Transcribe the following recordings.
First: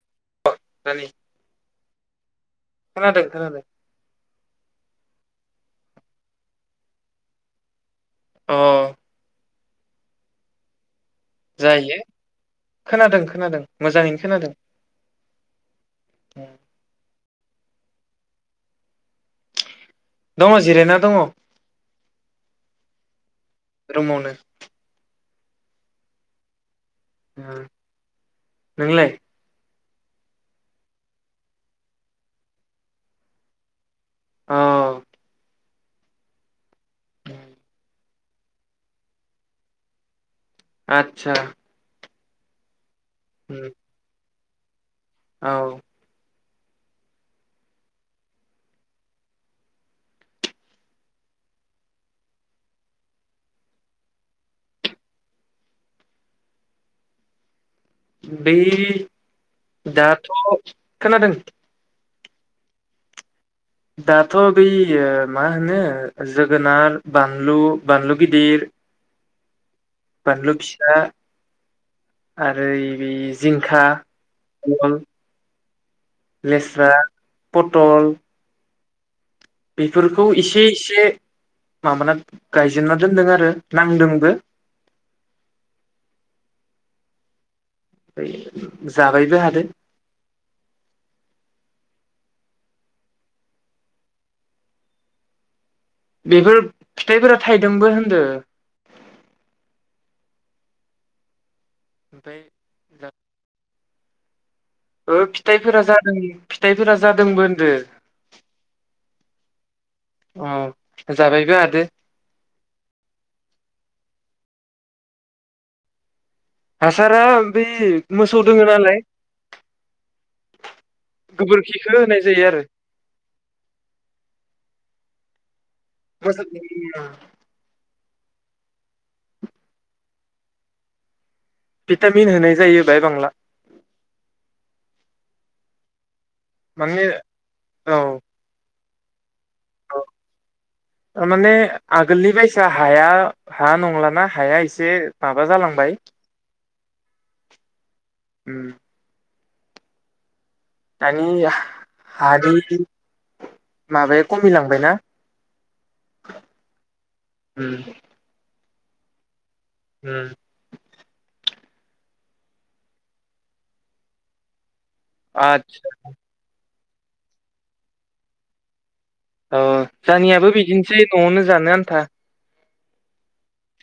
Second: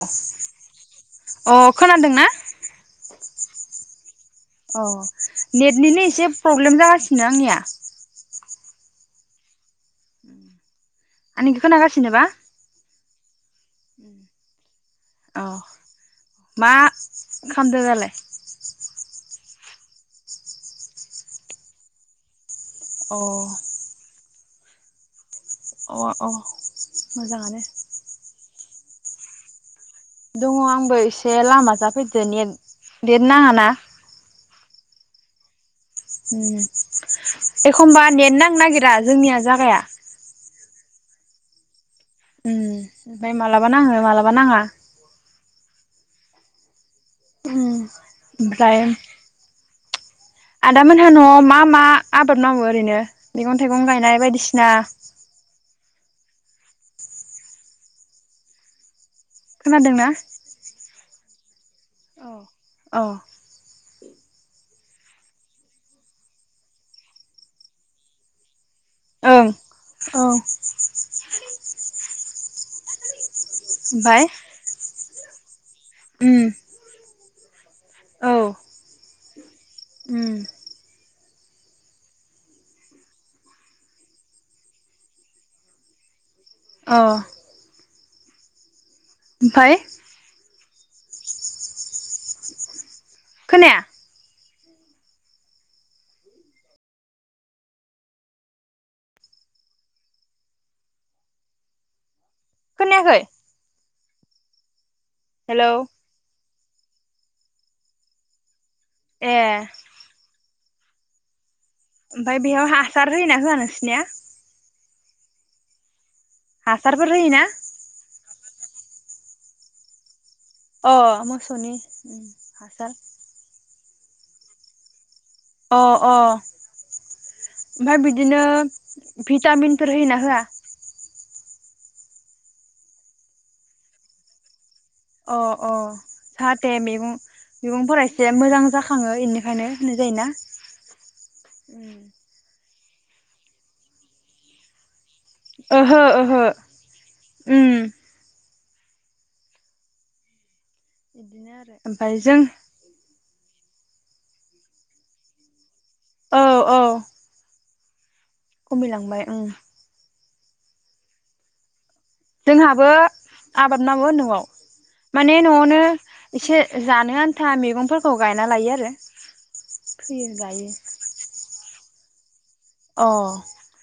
द दानि [unintelligible] अ खोनादोंना? खोनादों खोनादों अ नेटनिनो एसे प्रब्लेम जागासिनो आंनिया अ आंनिखो जायो खोनागासिनोबा? खोनादों खोनादों मोजाङैनो खोनादों। अ मा खामदो दालाय दङ जिरायना दङ। अ रुमावनो अ औ मोजाङानो नोंलाय दङ आंबो एसे लामाजा फैदो नेट नेट नाङाना औ उम एखमबा नेट नांनो नागिरा जोंनिया जागाया आतसा उम ओमफाय मालाबा नांहो माला बा नाङा औ उम ओमफ्राय आदा मोनहा न'आव मा मा आबाद मावो ओरैनो मैगं-थाइगं गायनाय बायदिसिना बै खोनादोंना दाथ खोनादों औ औ दाथ' बेै यो मा होनो जोगोनार, बानलु, बानलु गिदिर ओं औ बानलु फिसा आरो बिस जिंखा ओमफाय उम लेस्रा पटल औ बेफोरखौ उम इसे इसे माबाना गायजेनना दोनदों आरो नांदोंबो औ [unintelligible] जाबायबो हादो खोनाया बेफोर फिथाइफोरा थाइदोंबो होनदो ओमफ्राय खोनायाखै। ओ हेलौ फिथाइफोरा जादों। फिथाइफोरा जादोंबो होनदो। ए औ जाबायबो हा ओमफाय बेयाव हासार होयोना हो नोंसोरनिया? हासारफोर हासारा होयोना बै मोस सौ दोङो नालाय। अ मोसौनि गोबोरखिखौ होनाय उम जायो आरो हासार अ अ मोसौ ओमफ्राय बि दिनो भिटामिनफोर होयो ना होया? भिटामिन होनाय जायो बाय बांला। अ अ जाहाथे माने मैगं औ मैगंफोरा इसे मोजां जाखा आङो इनिफ ओंखायनो होननाय जायोना? थारमाने आगोलनि बायसा हाया हा नंलाना हाया इसे माबा जालांबाय। ओहो ओहो उम उम दानि बिदिनो आरो ओमफाय जों [unintelligible] माबाया कमिलांबायना? औ औ उम खमायलांबाय उम उम जोंहाबो आबाद मावो न'आव माने आद न'आवनो इसे जानो आन्था मेगंफोरखौ गायना लायो आरो औ फोयो जानियाबो गायो बिदिनोसै न'आवनो जानो आ न्था अ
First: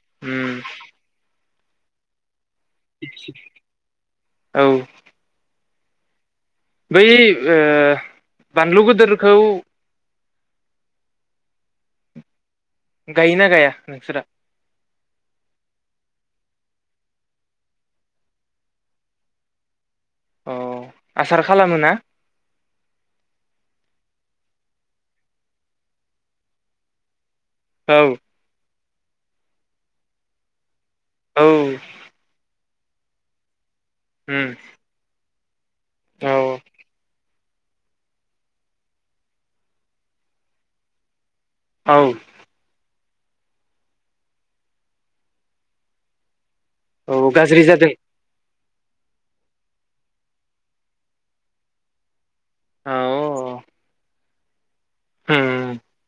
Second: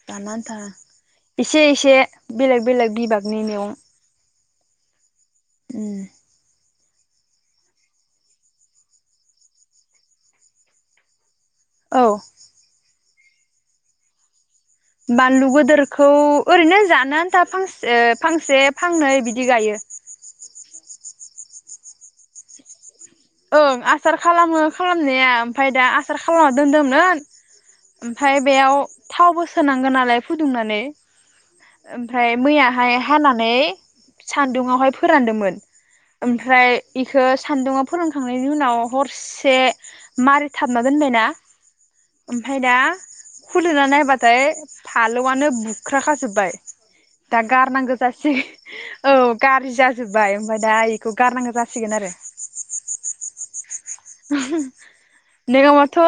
जानो आन्था इसे इसे बेलेग बेलेग बिबागनि मेगं औ उम बै ओ बानलु गोदोरखौ औ गायोना गाया नोंसोरा? बानलु गोदोरखौ ओरैनो जानो आन्था फांसे ओ फांसे फांनै बिदि गायो । अ आसार खालामोना? ओं आसार खालामो खालामनाया ओमफाय दा आसार खालामना दोनदोंमोन औ ओमफाय बेयाव थावबो सोनांगो नालाय फुदुंनानै औ ओमफ्राय मैया हाय हानानै उम सान्दुङावहाय फोरानदोमोन औ ओमफ्राय इखो सान्दुंआव फोरोंखांनायनि उनाव हरसे मारिथाबना दोनबाय ना औ ओमफाय दा खुलिना नायबाथाय फालौआनो बुख्राखाजोबबाय । औ दा गाज्रि गार जादों नांगो जासि औ गाज्रि जाजोब्बाय ओमफाय दा बेखौ गारनांगो जासिगोन आरो । औ [inaudible] उम नोङाबाथ'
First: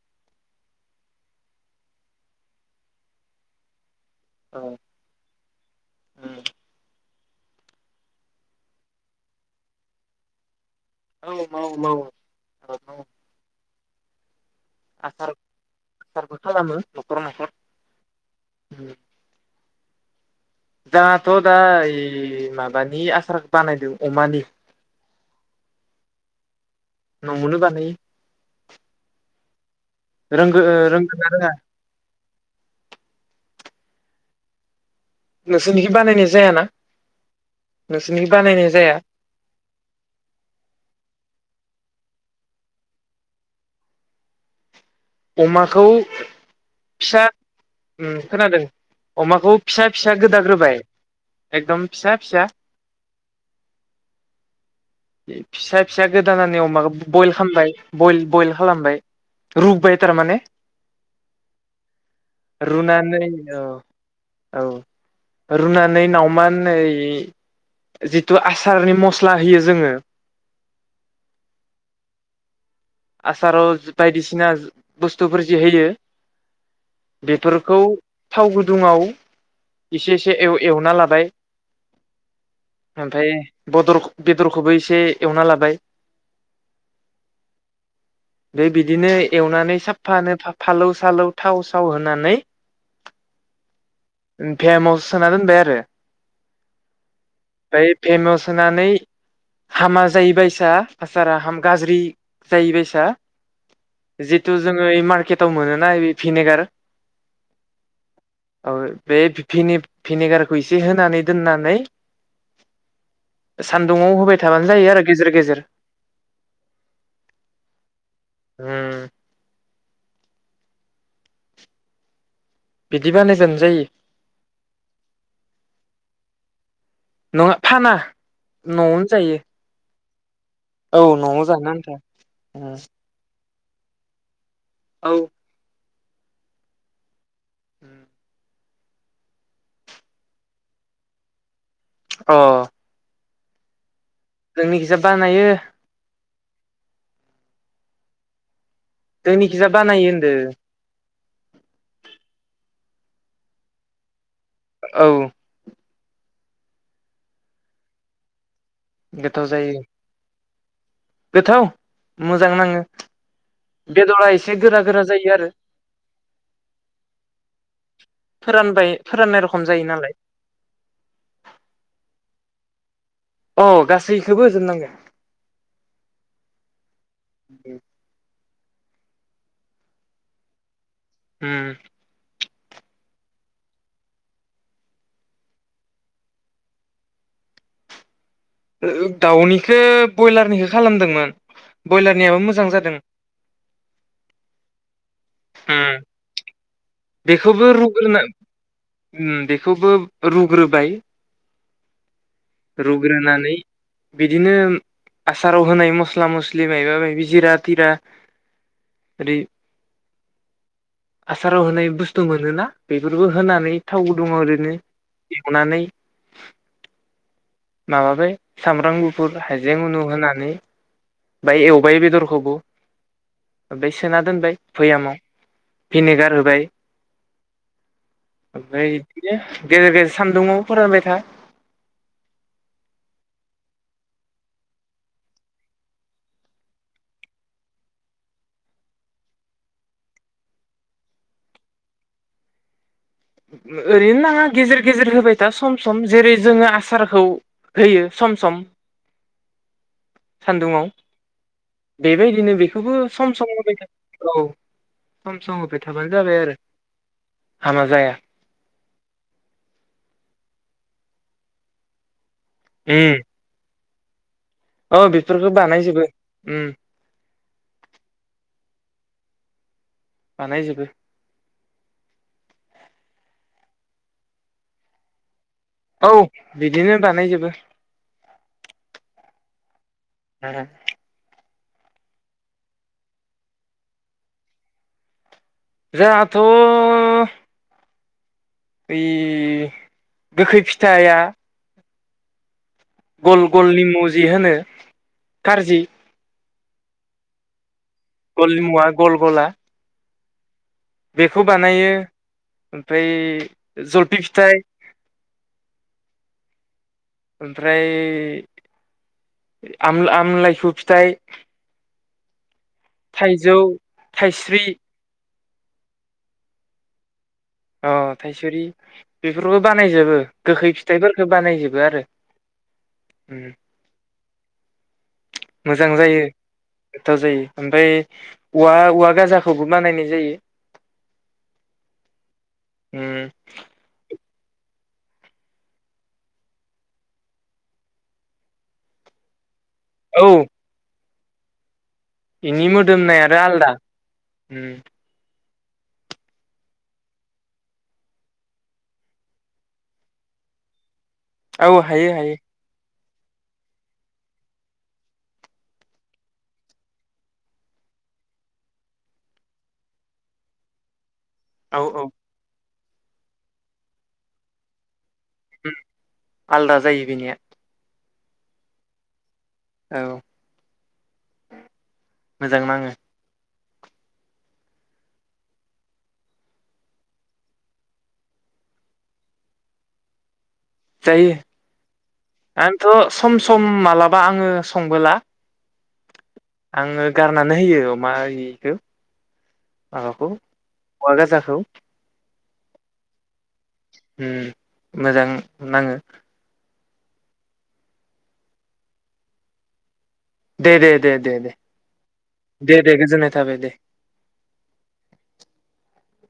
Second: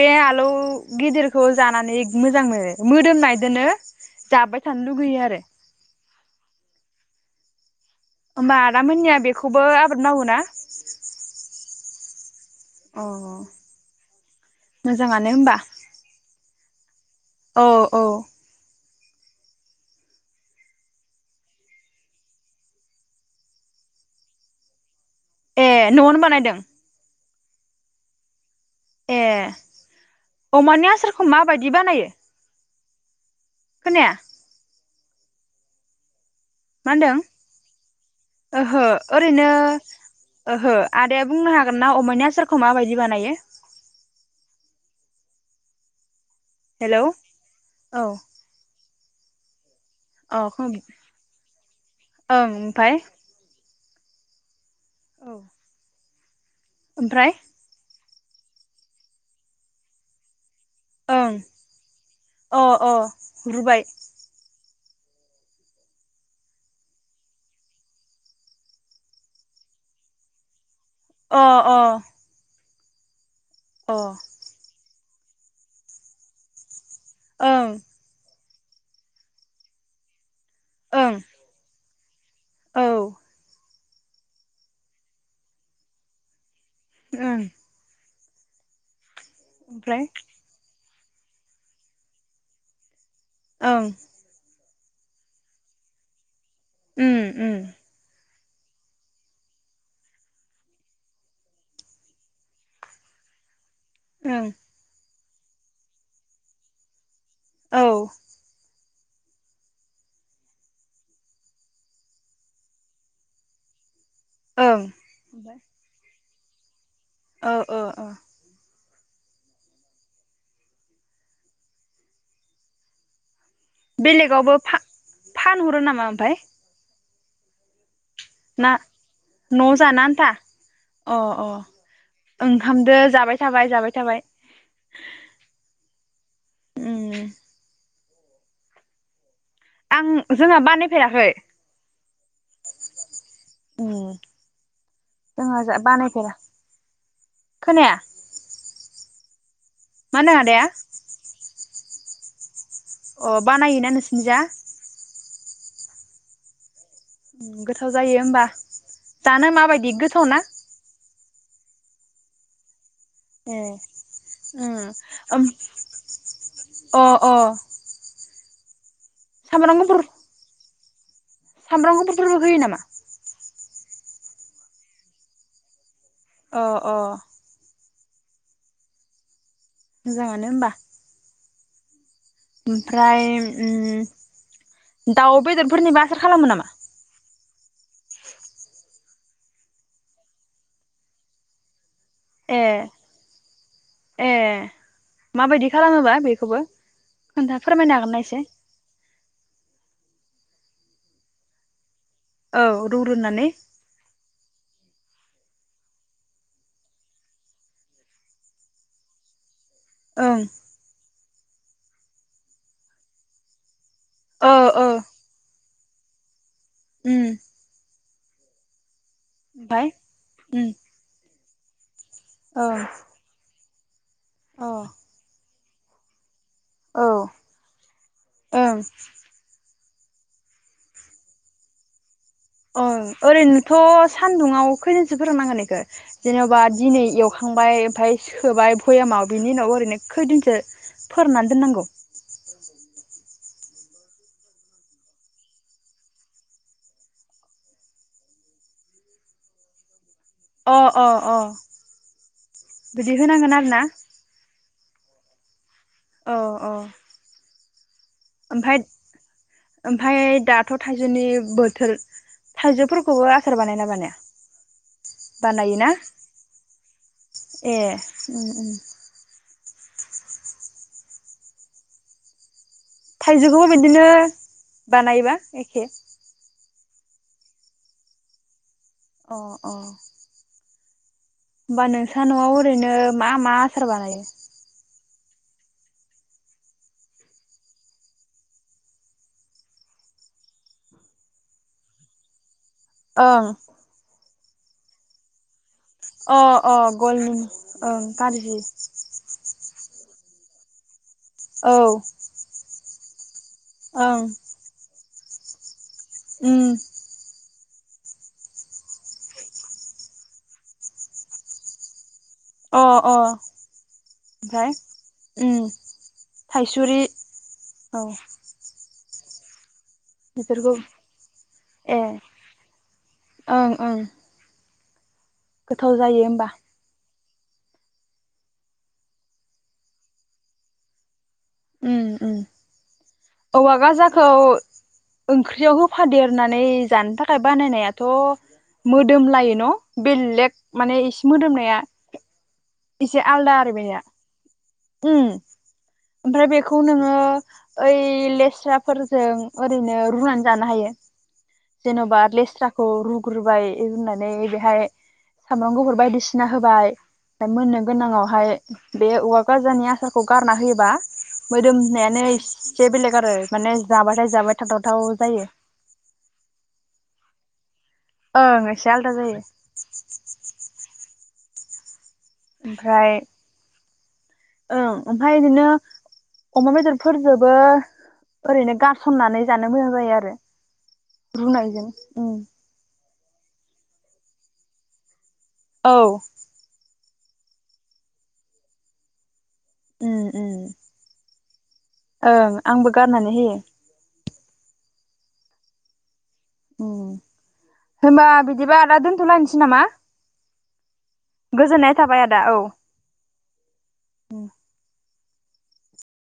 बे आलौ गिदिरखौ जानानै मोजां मोनो मोदोमनाय दोनो औ जाबाय उम थानो लुगैयो आरो । ओमबा आदा मोननिया बेखौबो आबाद मावो ना? औ मावो मावो । अ आसार मोजाङानो होमबा आसारबो खालामो। न'खर न'खर औ औ। जोंहाथ दा ओइ माबानि आसार बानायदों अमानि। ए नआवनो बानायदों। न'वावनो बानायो। ए रोंगो अमानि रोंगोना आसारखौ रोङा माबायदि बानायो। खोनाया। नोंसिनिखि बानाय [unintelligible] मा होनदों बानायनाय ओहो जाया ओरैनो ओहो आदाया बुंनो हागोन ना। ना अमाया आसारखौ माबायदि बानायो। अमाखौ। हेलौ फिसा औ उम खोनादों। अमाखौ। फिसा फिसा अ ओं गोदाग्रोबाय एकदम फिसा फिसा। ओमफाय बे फिसा। जागो। दानानै अमाखौ ओमफ्राय बयल खालामबाय। बयल बयल खालामबाय रुबाय‌। थार माने। ओं अ अ रुनानै औ रुबाय। औ रुनानै नावमान ओइ जिथु आसारनि मस्ला होयो जोङो। अ अ। आसाराव अ ओं बायदिसिना। बुस्थुफोर जि होयो। बेफोरखौ। ओं थाव गुदुङाव एसे। एसे एवना लाबाय। औ ओं ओमफ्राय। बदर बेदरखौबो एसे एवना लाबाय। ओं। बे बिदिनो। एवनानै साफानो फालौ। सालौ थाव साव होनानै। ओं फेमस। सोना दोनबाय आरो। उम उम फाय फेनस सोनानै हामा जायोबायसा आसारा हाम गाज्रि जाहैबायसा ओं जिहेथु जोङो मार्केट थाव मोनोना बे भिनेगार औ बे भिने-भिनेगारखौ एसे‌ होनानै दोननानै सान दआव होबाय थाबानो जायो आरो गेजेर ओमफ्राय गेजेर औ औ औ होम बिदि बानायजेन बेलेगावबो फान-फानहरो नामा ओमफाय नङा फाना। ना न'आवनो जायो न' जानोआन था औ अ न'आव अ जानो आन्था ओंखामदो जाबाय थाबाय जाबाय थाबाय औ उम उम आं जोंहा बानायफेराखै अ अ जोंनि गिजा बानायो खोनाया जोंनि खिजा बानाय मा होनदों आदाया अ बानायोना नोंसोनि जा औ गोथाव जायो होमबा गोथाव जानो जायो माबायदि गोथाव ना? गोथाव मोजां नाङो। ए बेदरा एसे गोरा उम गोरा जायो ओम आरो अ अ फोरानबाय फोराननाय रखम सामब्राम जायो गुफुर नालाय। सामब्राम गुफुरफोरबो होयो नामा? अ गासैखोबो होजोबनांगो। अ अ। मोजाङानो होमबा। उम। ओमफ्राय उम दाउ बेदरफोरनिबो आसार खालामो नामा? ओ ओ दाउनिखौ बयलारनिखौ खालामदोंमोन। बयलारनियाबो ए मोजां जादों ए माबायदि उम खालामोबा बेखौबो। खोन्था बेखौबो फोरमायनो हागोन ना रुग्रोना एसे उम बेखौबो। रुग्रोबाय। रुग्रोनानै बिदिनो। आसाराव होनाय मस्ला मस्लि मायबा माबि जिरा तिरा ओरै। ओं। आसाराव होनाय। बुस्थु मोनोना बेफोरखौ होनानै। थाव गुदुङाव ओ ओरैनो ओ एवनानै। उम। माबाबाय सामब्राम गुफ फुर हाइजें ओमफाय उ नु होनानै। उम बाय एवबाय बेदर औ। बे सोना दोनबाय अ भयेमाव। भिनेगार होबाय। औ ओं। ओमफ्राय बिदिनो गेजेर गेजेर सान्दुंआव फोरानबाय था। ओं ओरैनोथ सान्दुंआव खैदोनसो फोराननांगोन इखौ जेनेबा दिनै एवखांबाय ओमफाय सोबाय भयेमाव बिनि उनाव ओरैनो खैदोनसो फोराननानै दोननांगौ। ओ ओरैनो नाङा गेजेर गेजेर होबाय था सम सम जेरै जोङो आसारखौ होयो सम सम। अ सान्दुङाव अ अ बेबायदिनो बेखौबो बिदि सम सम होनांगोन आरो होबाय ना था औ। सम सम थाबानो औ जाबाय आरो। औ हामा जाया। ओमफाय ओमफाय दाथ थाइजौनि बोथोर उम थाइजौफोरखौबो आसार बानायोना बानाया? औ बेफोरखौ बानायोना बानायजोबो उम एह ओम ओम। बानायजोबो। थाइजौखौबो बिदिनो बानायोबा। एखे औ। बिदिनो बानायजोबो। अह अह। [unintelligible] होमबा नोंस्रा न'आव ओरैनो मा मा आसार बानायो? जाहाथ' ओइ गोखै फिथाइया गल ओं गल निमु जि होनो खारजि अह अह गल निमु। गल निमुवा गल गला बेखौ औ बानायो। फ्राय ओं जलपि फिथाइ, उम। ओमफ्राय आम-आमलाइखु फिथाइ, अ अ थाइजौ, थाइस्रि ओम थाइसुरि। अह औ थाइसुरि। बेफोरबो बानायजोबो गोखै बेफोरखौ फिथाइफोरखो बानायजोबो ए आरो। ओं ओं गोथाव जायो होमबा? गोथाव जायो ओमफाय औवा औवा गाजाखौबो बानायनाय जायो। उम उम। उम औवा गाजा खौ ओंख्रियाव होफादेरनानै जानो थाखाय बानायनायाथ' मोदोम लायो न'? औ बेल्लेग माने इस मोदोमनाया। इनि एसे मोदोमनायानो आलदा आरो बेनिया उम। उम। ओमफ्राय बेखौ नोङो ओइ लेस्राफोरजों ओरैनो रुनानै जानो हायो। औ हायो जेनबा हायो लेस्राखौ रु रुबाय रुनानै बेहाय सामब्राम गुफुर बायदिसिना होबाय उमफाय मोननो गोनाङावहाय बे औवा गाजानि आसारखौ गारना होयो बा मोदोम औ औ नायानो इ से बेलेग आरो माने जाबाथाय जाबाय थाथाव थाव आलदा जायो बेनिया। ओं इसे आलदा जायो। औ मोजां नाङो ओमफ्राय ओं ओमफाय इदिनो रुनायजों जायो उम आंथ' सम सम मालाबा आङो संबोला औ आङो गारनानै होयो मा इखो उम माबाखौ उम औवा गाजाखौ ओं आंबो गारनानै होयो उम मोजां नाङो उम होनबा बिदिबा आदा दोन्थ लाायसै नामा दे दे दे दे दे गोजोननाय थाबाय आदा औ दे दे गोजोननाय थाबाय दे